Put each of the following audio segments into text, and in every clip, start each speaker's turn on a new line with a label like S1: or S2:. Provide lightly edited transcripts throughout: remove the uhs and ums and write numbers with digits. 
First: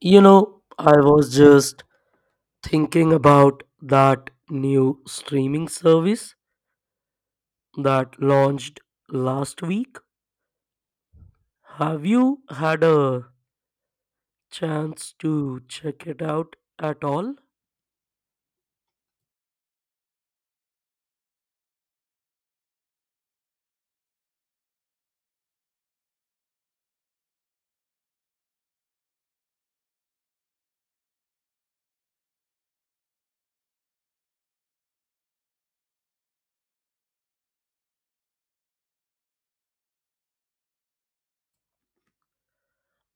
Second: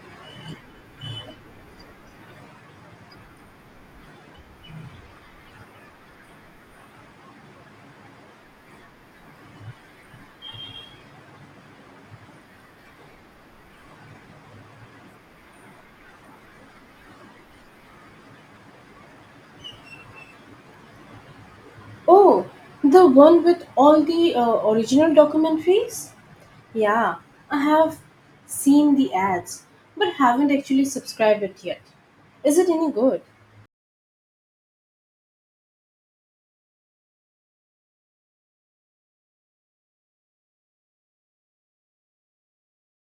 S1: You know, I was just thinking about that new streaming service that launched last week. Have you had a chance to check it out at all?
S2: Oh, the one with all the original documentaries? Yeah, I have seen the ads, but haven't actually subscribed it yet. Is it any good?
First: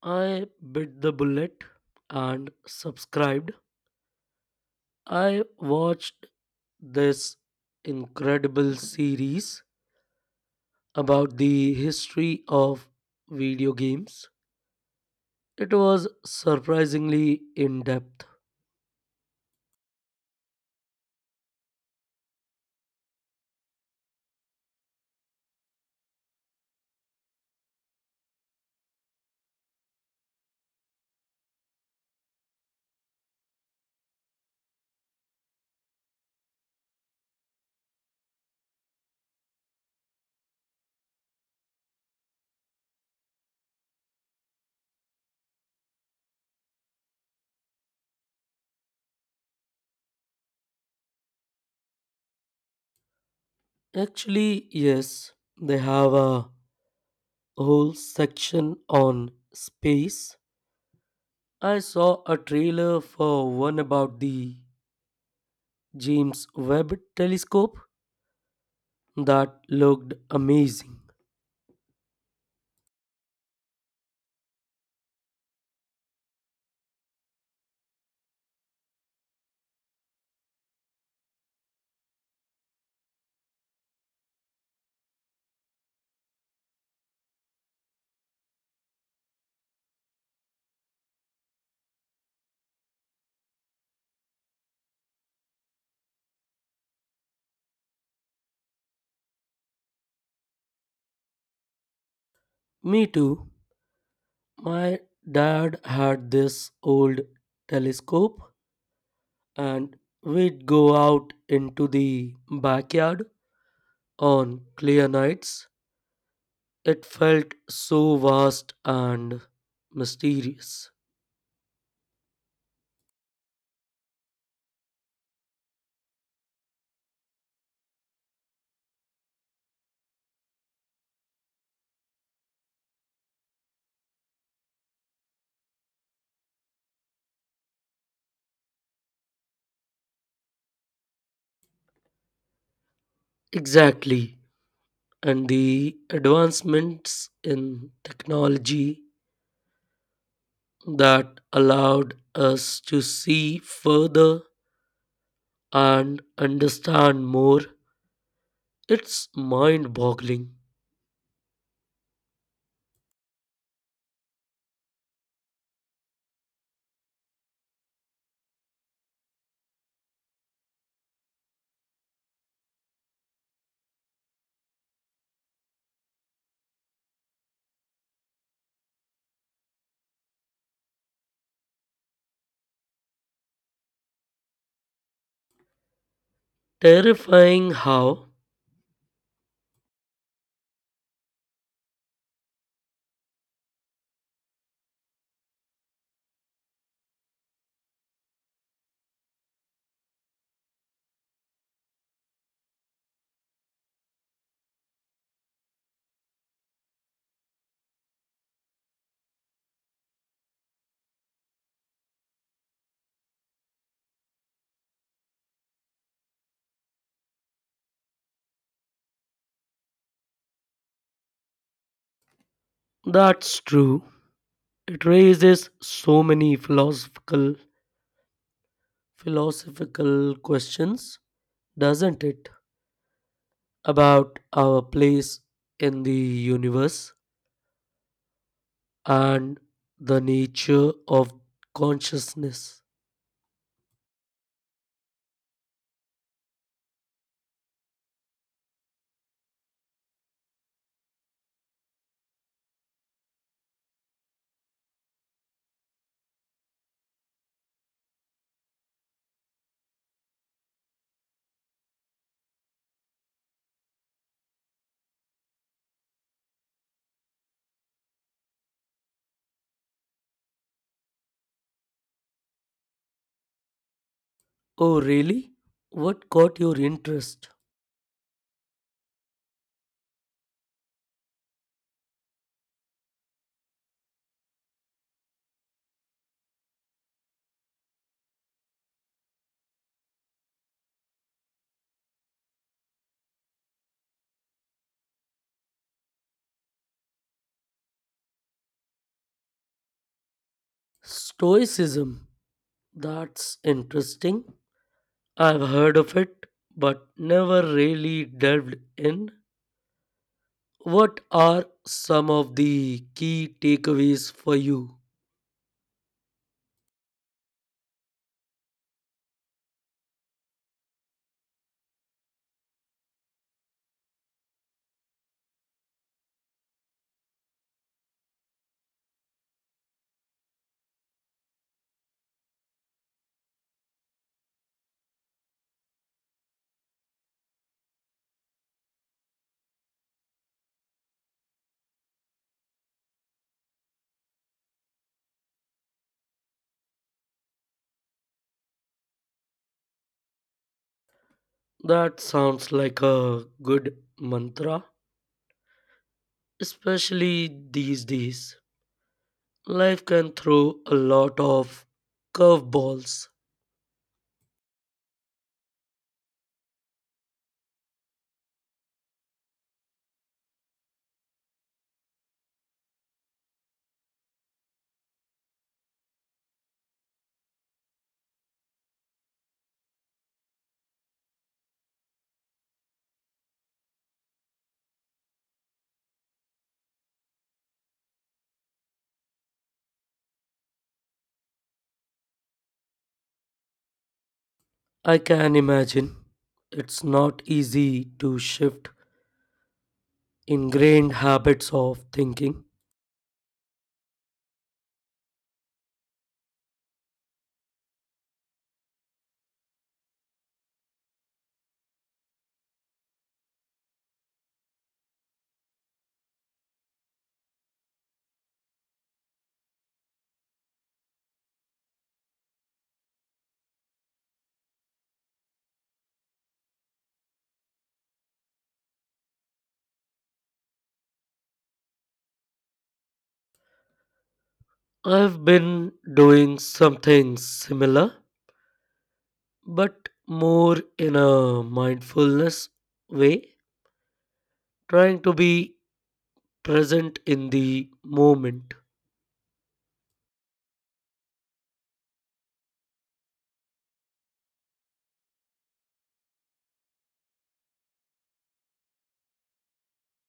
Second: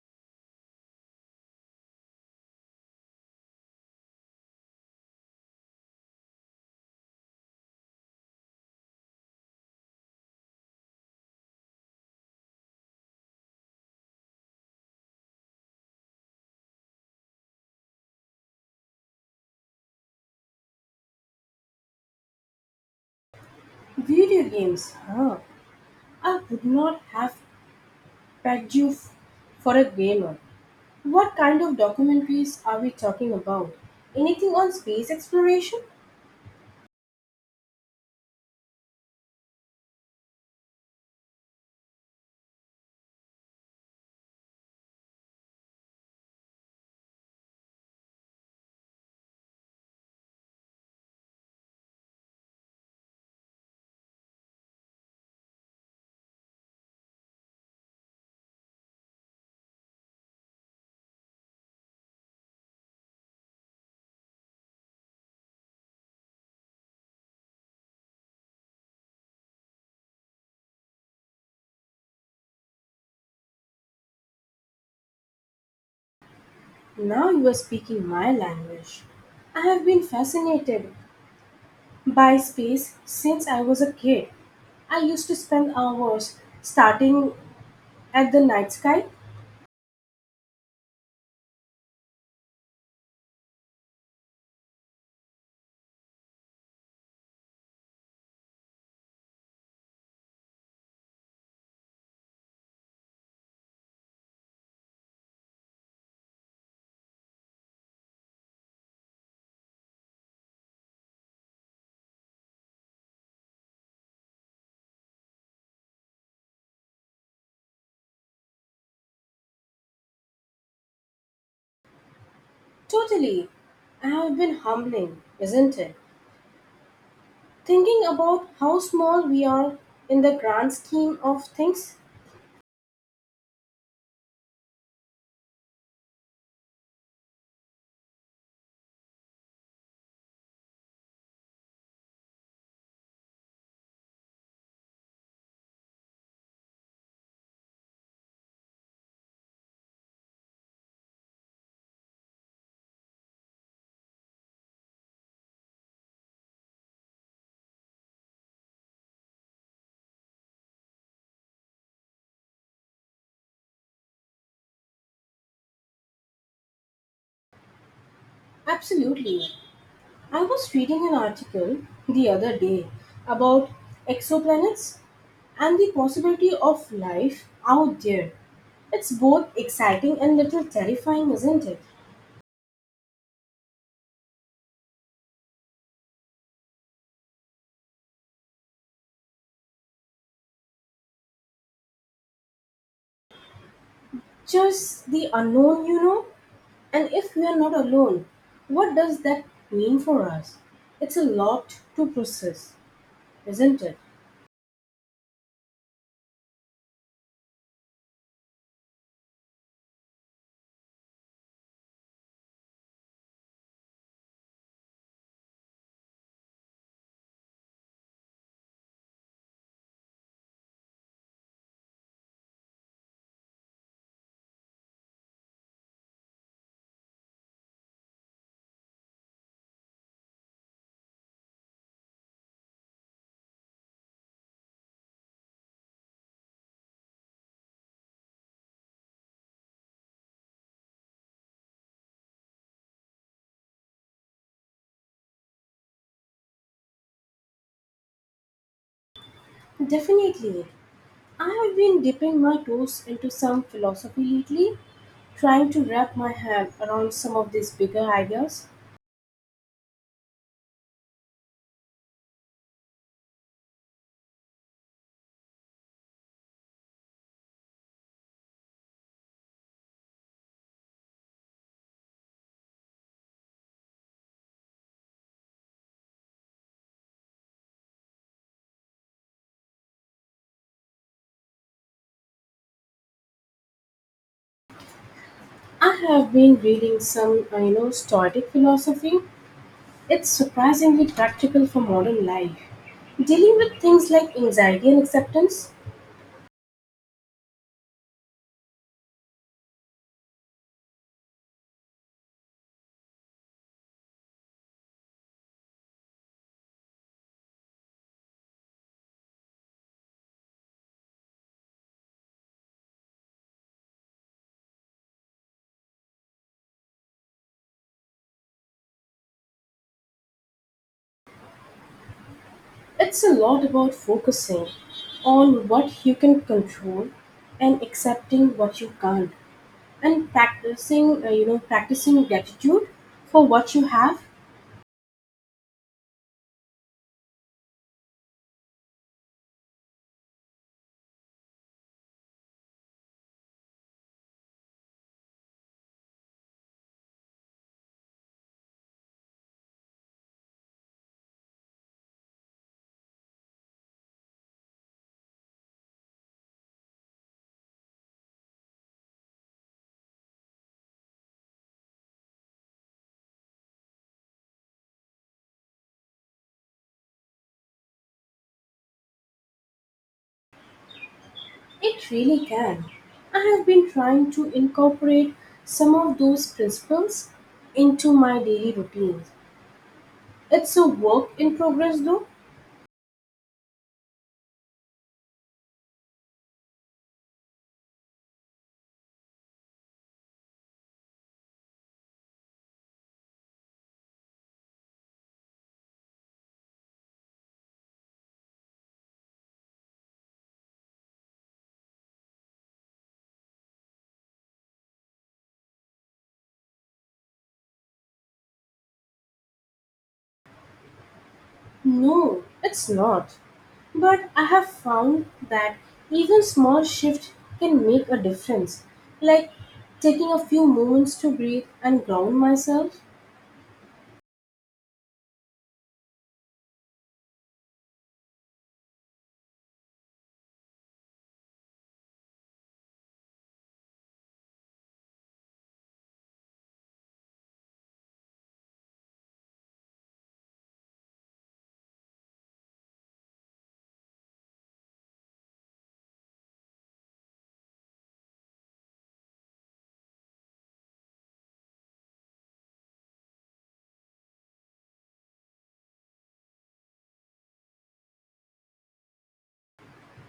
S1: I bit the bullet and subscribed. I watched this incredible series about the history of video games. It was surprisingly in depth.
S2: Video games, huh? I would not have pegged you f- for a gamer. What kind of documentaries are we talking about? Anything on space exploration?
S1: Actually, yes, they have a whole section on space. I saw a trailer for one about the James Webb telescope that looked amazing.
S2: Now you are speaking my language. I have been fascinated by space, since I was a kid, I used to spend hours starting at the night sky.
S1: Me too. My dad had this old telescope, and we'd go out into the backyard on clear nights. It felt so vast and mysterious.
S2: Totally. I have been humbling, isn't it? Thinking about how small we are in the grand scheme of things.
S1: Exactly. And the advancements in technology that allowed us to see further and understand more. It's mind boggling.
S2: Absolutely. I was reading an article the other day about exoplanets and the possibility of life out there. It's both exciting and little terrifying, isn't it?
S1: Terrifying how?
S2: Just the unknown, And if we are not alone, what does that mean for us? It's a lot to process, isn't it?
S1: That's true. It raises so many philosophical questions, doesn't it? About our place in the universe and the nature of consciousness.
S2: Definitely. I have been dipping my toes into some philosophy lately, trying to wrap my head around some of these bigger ideas.
S1: Oh, really? What caught your interest?
S2: I have been reading some, Stoic philosophy. It's surprisingly practical for modern life, dealing with things like anxiety and acceptance.
S1: Stoicism. That's interesting. I've heard of it, but never really delved in. What are some of the key takeaways for you?
S2: It's a lot about focusing on what you can control and accepting what you can't, and practicing practicing gratitude for what you have.
S1: That sounds like a good mantra, especially these days. Life can throw a lot of curveballs.
S2: It really can. I have been trying to incorporate some of those principles into my daily routines. It's a work in progress though.
S1: I can imagine it's not easy to shift ingrained habits of thinking.
S2: No, it's not. But I have found that even small shift can make a difference. Like taking a few moments to breathe and ground myself.
S1: I've been doing something similar, but more in a mindfulness way, trying to be present in the moment.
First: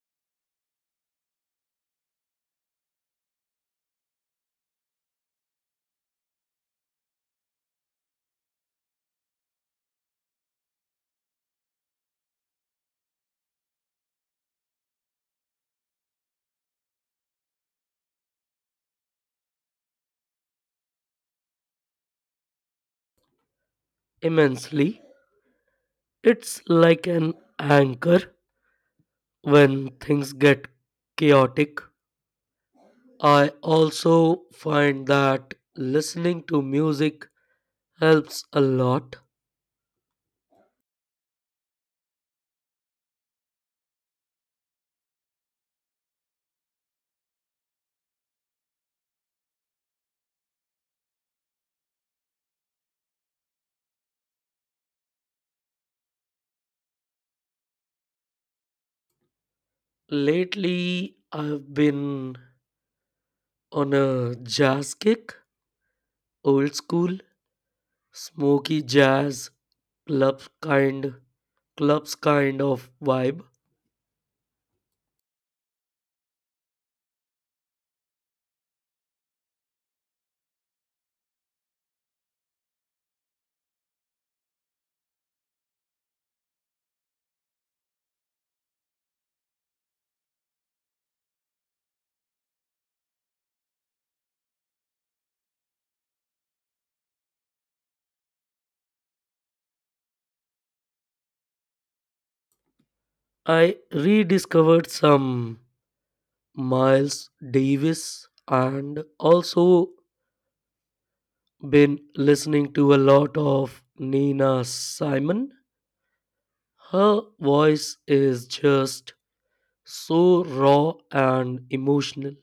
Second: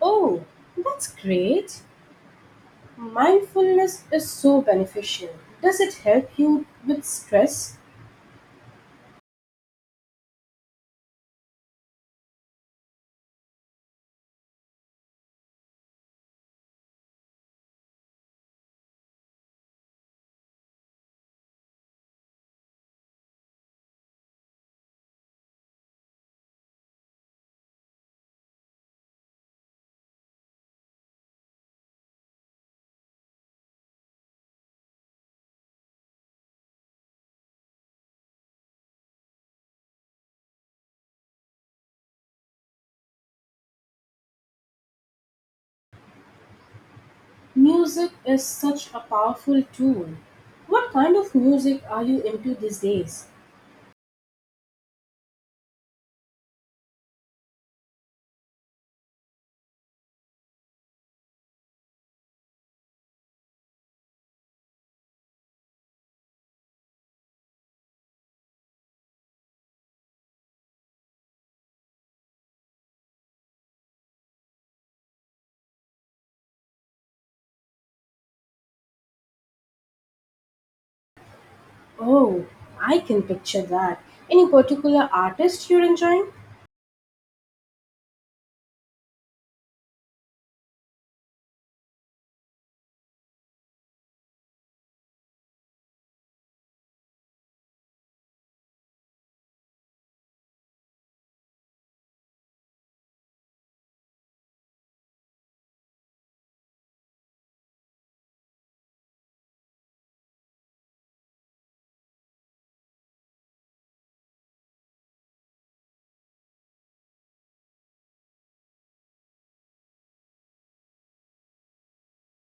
S2: Oh, that's great. Mindfulness is so beneficial. Does it help you with stress?
S1: Immensely. It's like an anchor when things get chaotic. I also find that listening to music helps a lot.
S2: Music is such a powerful tool. What kind of music are you into these days?
S1: Lately, I've been on a jazz kick, old school, smoky jazz, club kind, clubs kind of vibe.
S2: Oh, I can picture that. Any particular artist you're enjoying?
S1: I rediscovered some Miles Davis and also been listening to a lot of Nina Simon. Her voice is just so raw and emotional.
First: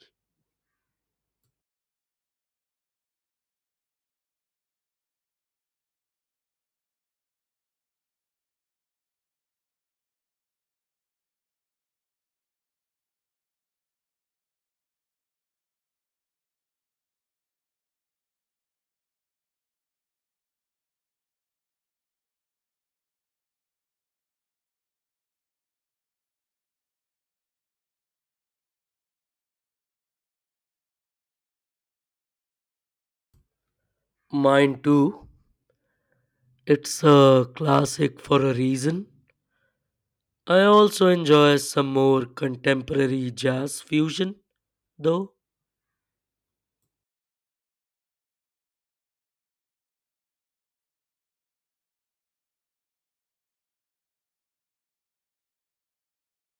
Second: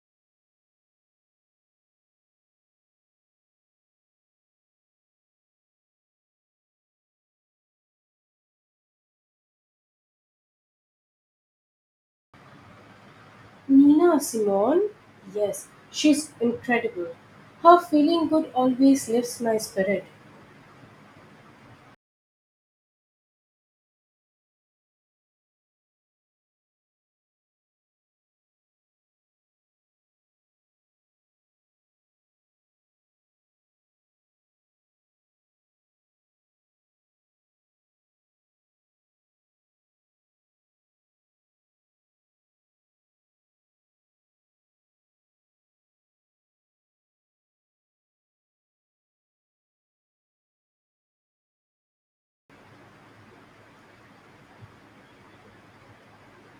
S2: Nina Simone? Yes, she's incredible. Her feeling good always lifts my spirit.
S1: Mine too. It's a classic for a reason. I also enjoy some more contemporary jazz fusion, though.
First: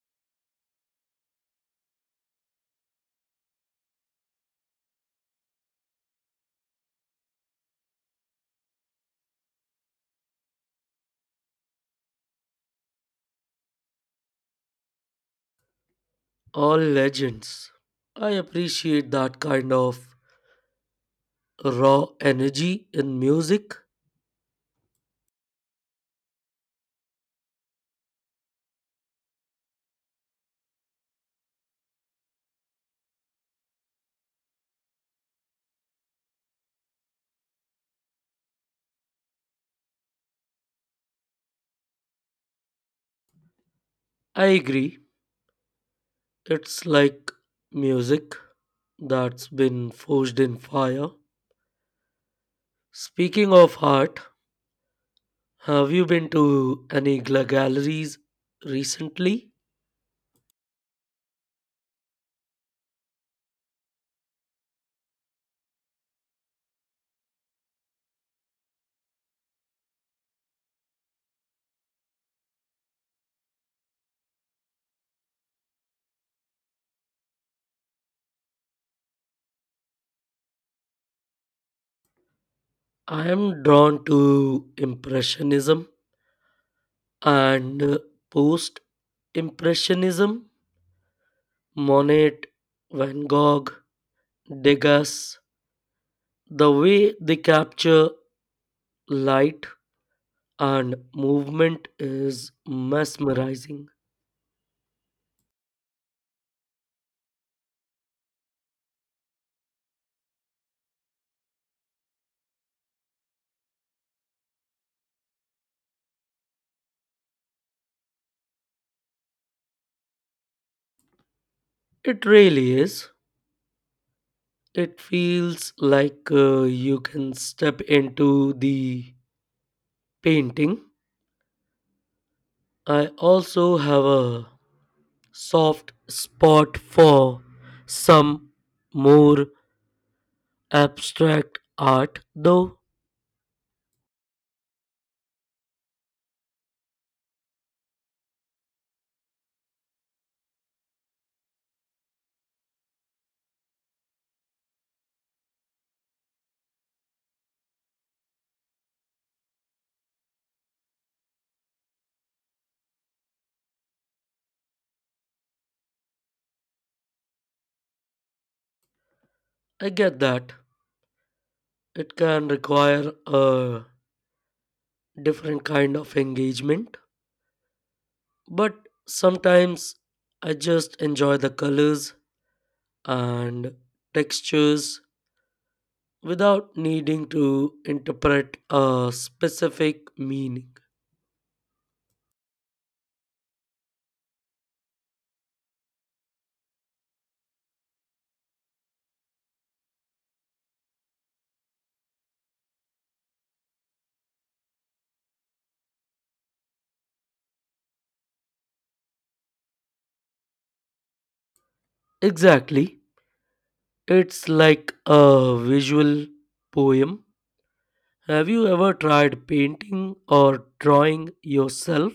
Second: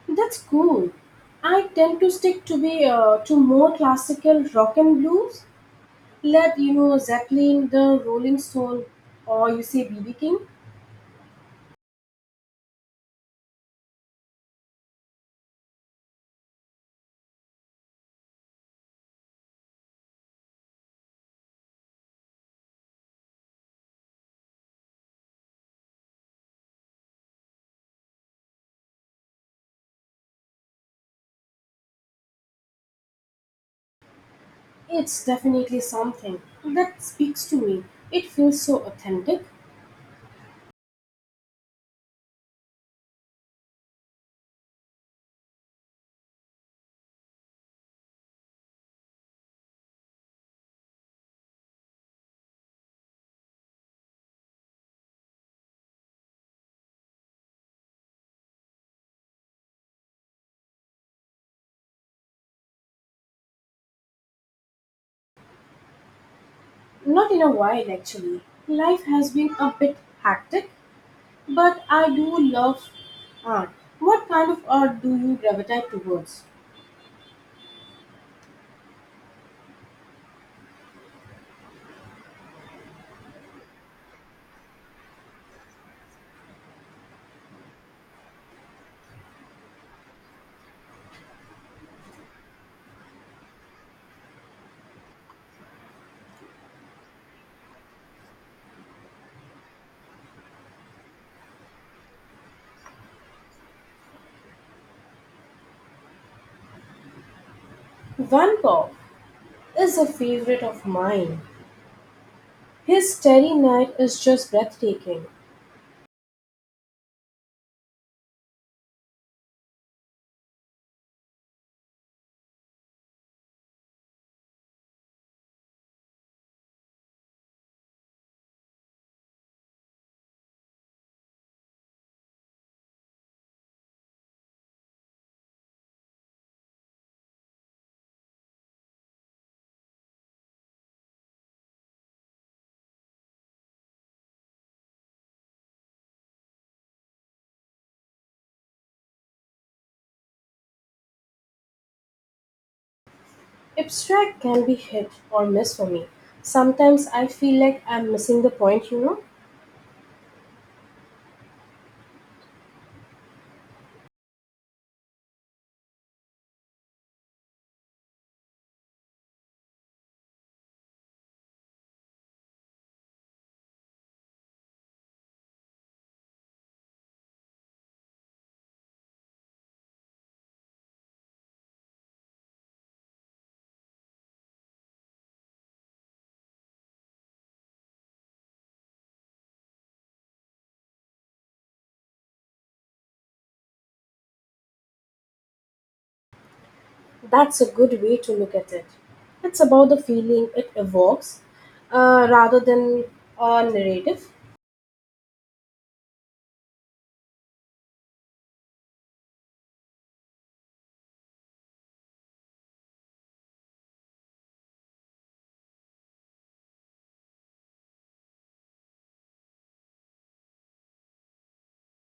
S2: That's cool. I tend to stick to more classical rock and blues, let you know Zeppelin, the Rolling Stone, or you say BB King.
S1: All legends. I appreciate that kind of raw energy in music.
S2: It's definitely something that speaks to me. It feels so authentic.
S1: I agree, it's like music that's been forged in fire. Speaking of art, have you been to any galleries recently?
S2: Not in a while actually. Life has been a bit hectic, but I do love art. What kind of art do you gravitate towards?
S1: I am drawn to Impressionism and Post Impressionism: Monet, Van Gogh, Degas. The way they capture light and movement is mesmerizing.
S2: Van Gogh is a favorite of mine. His Starry Night is just breathtaking.
S1: It really is. It feels like you can step into the painting. I also have a soft spot for some more abstract art, though.
S2: Abstract can be hit or miss for me. Sometimes I feel like I'm missing the point,
S1: I get that it can require a different kind of engagement, but sometimes I just enjoy the colors and textures without needing to interpret a specific meaning.
S2: That's a good way to look at it. It's about the feeling it evokes, rather than a narrative.
S1: Exactly. It's like a visual poem. Have you ever tried painting or drawing yourself?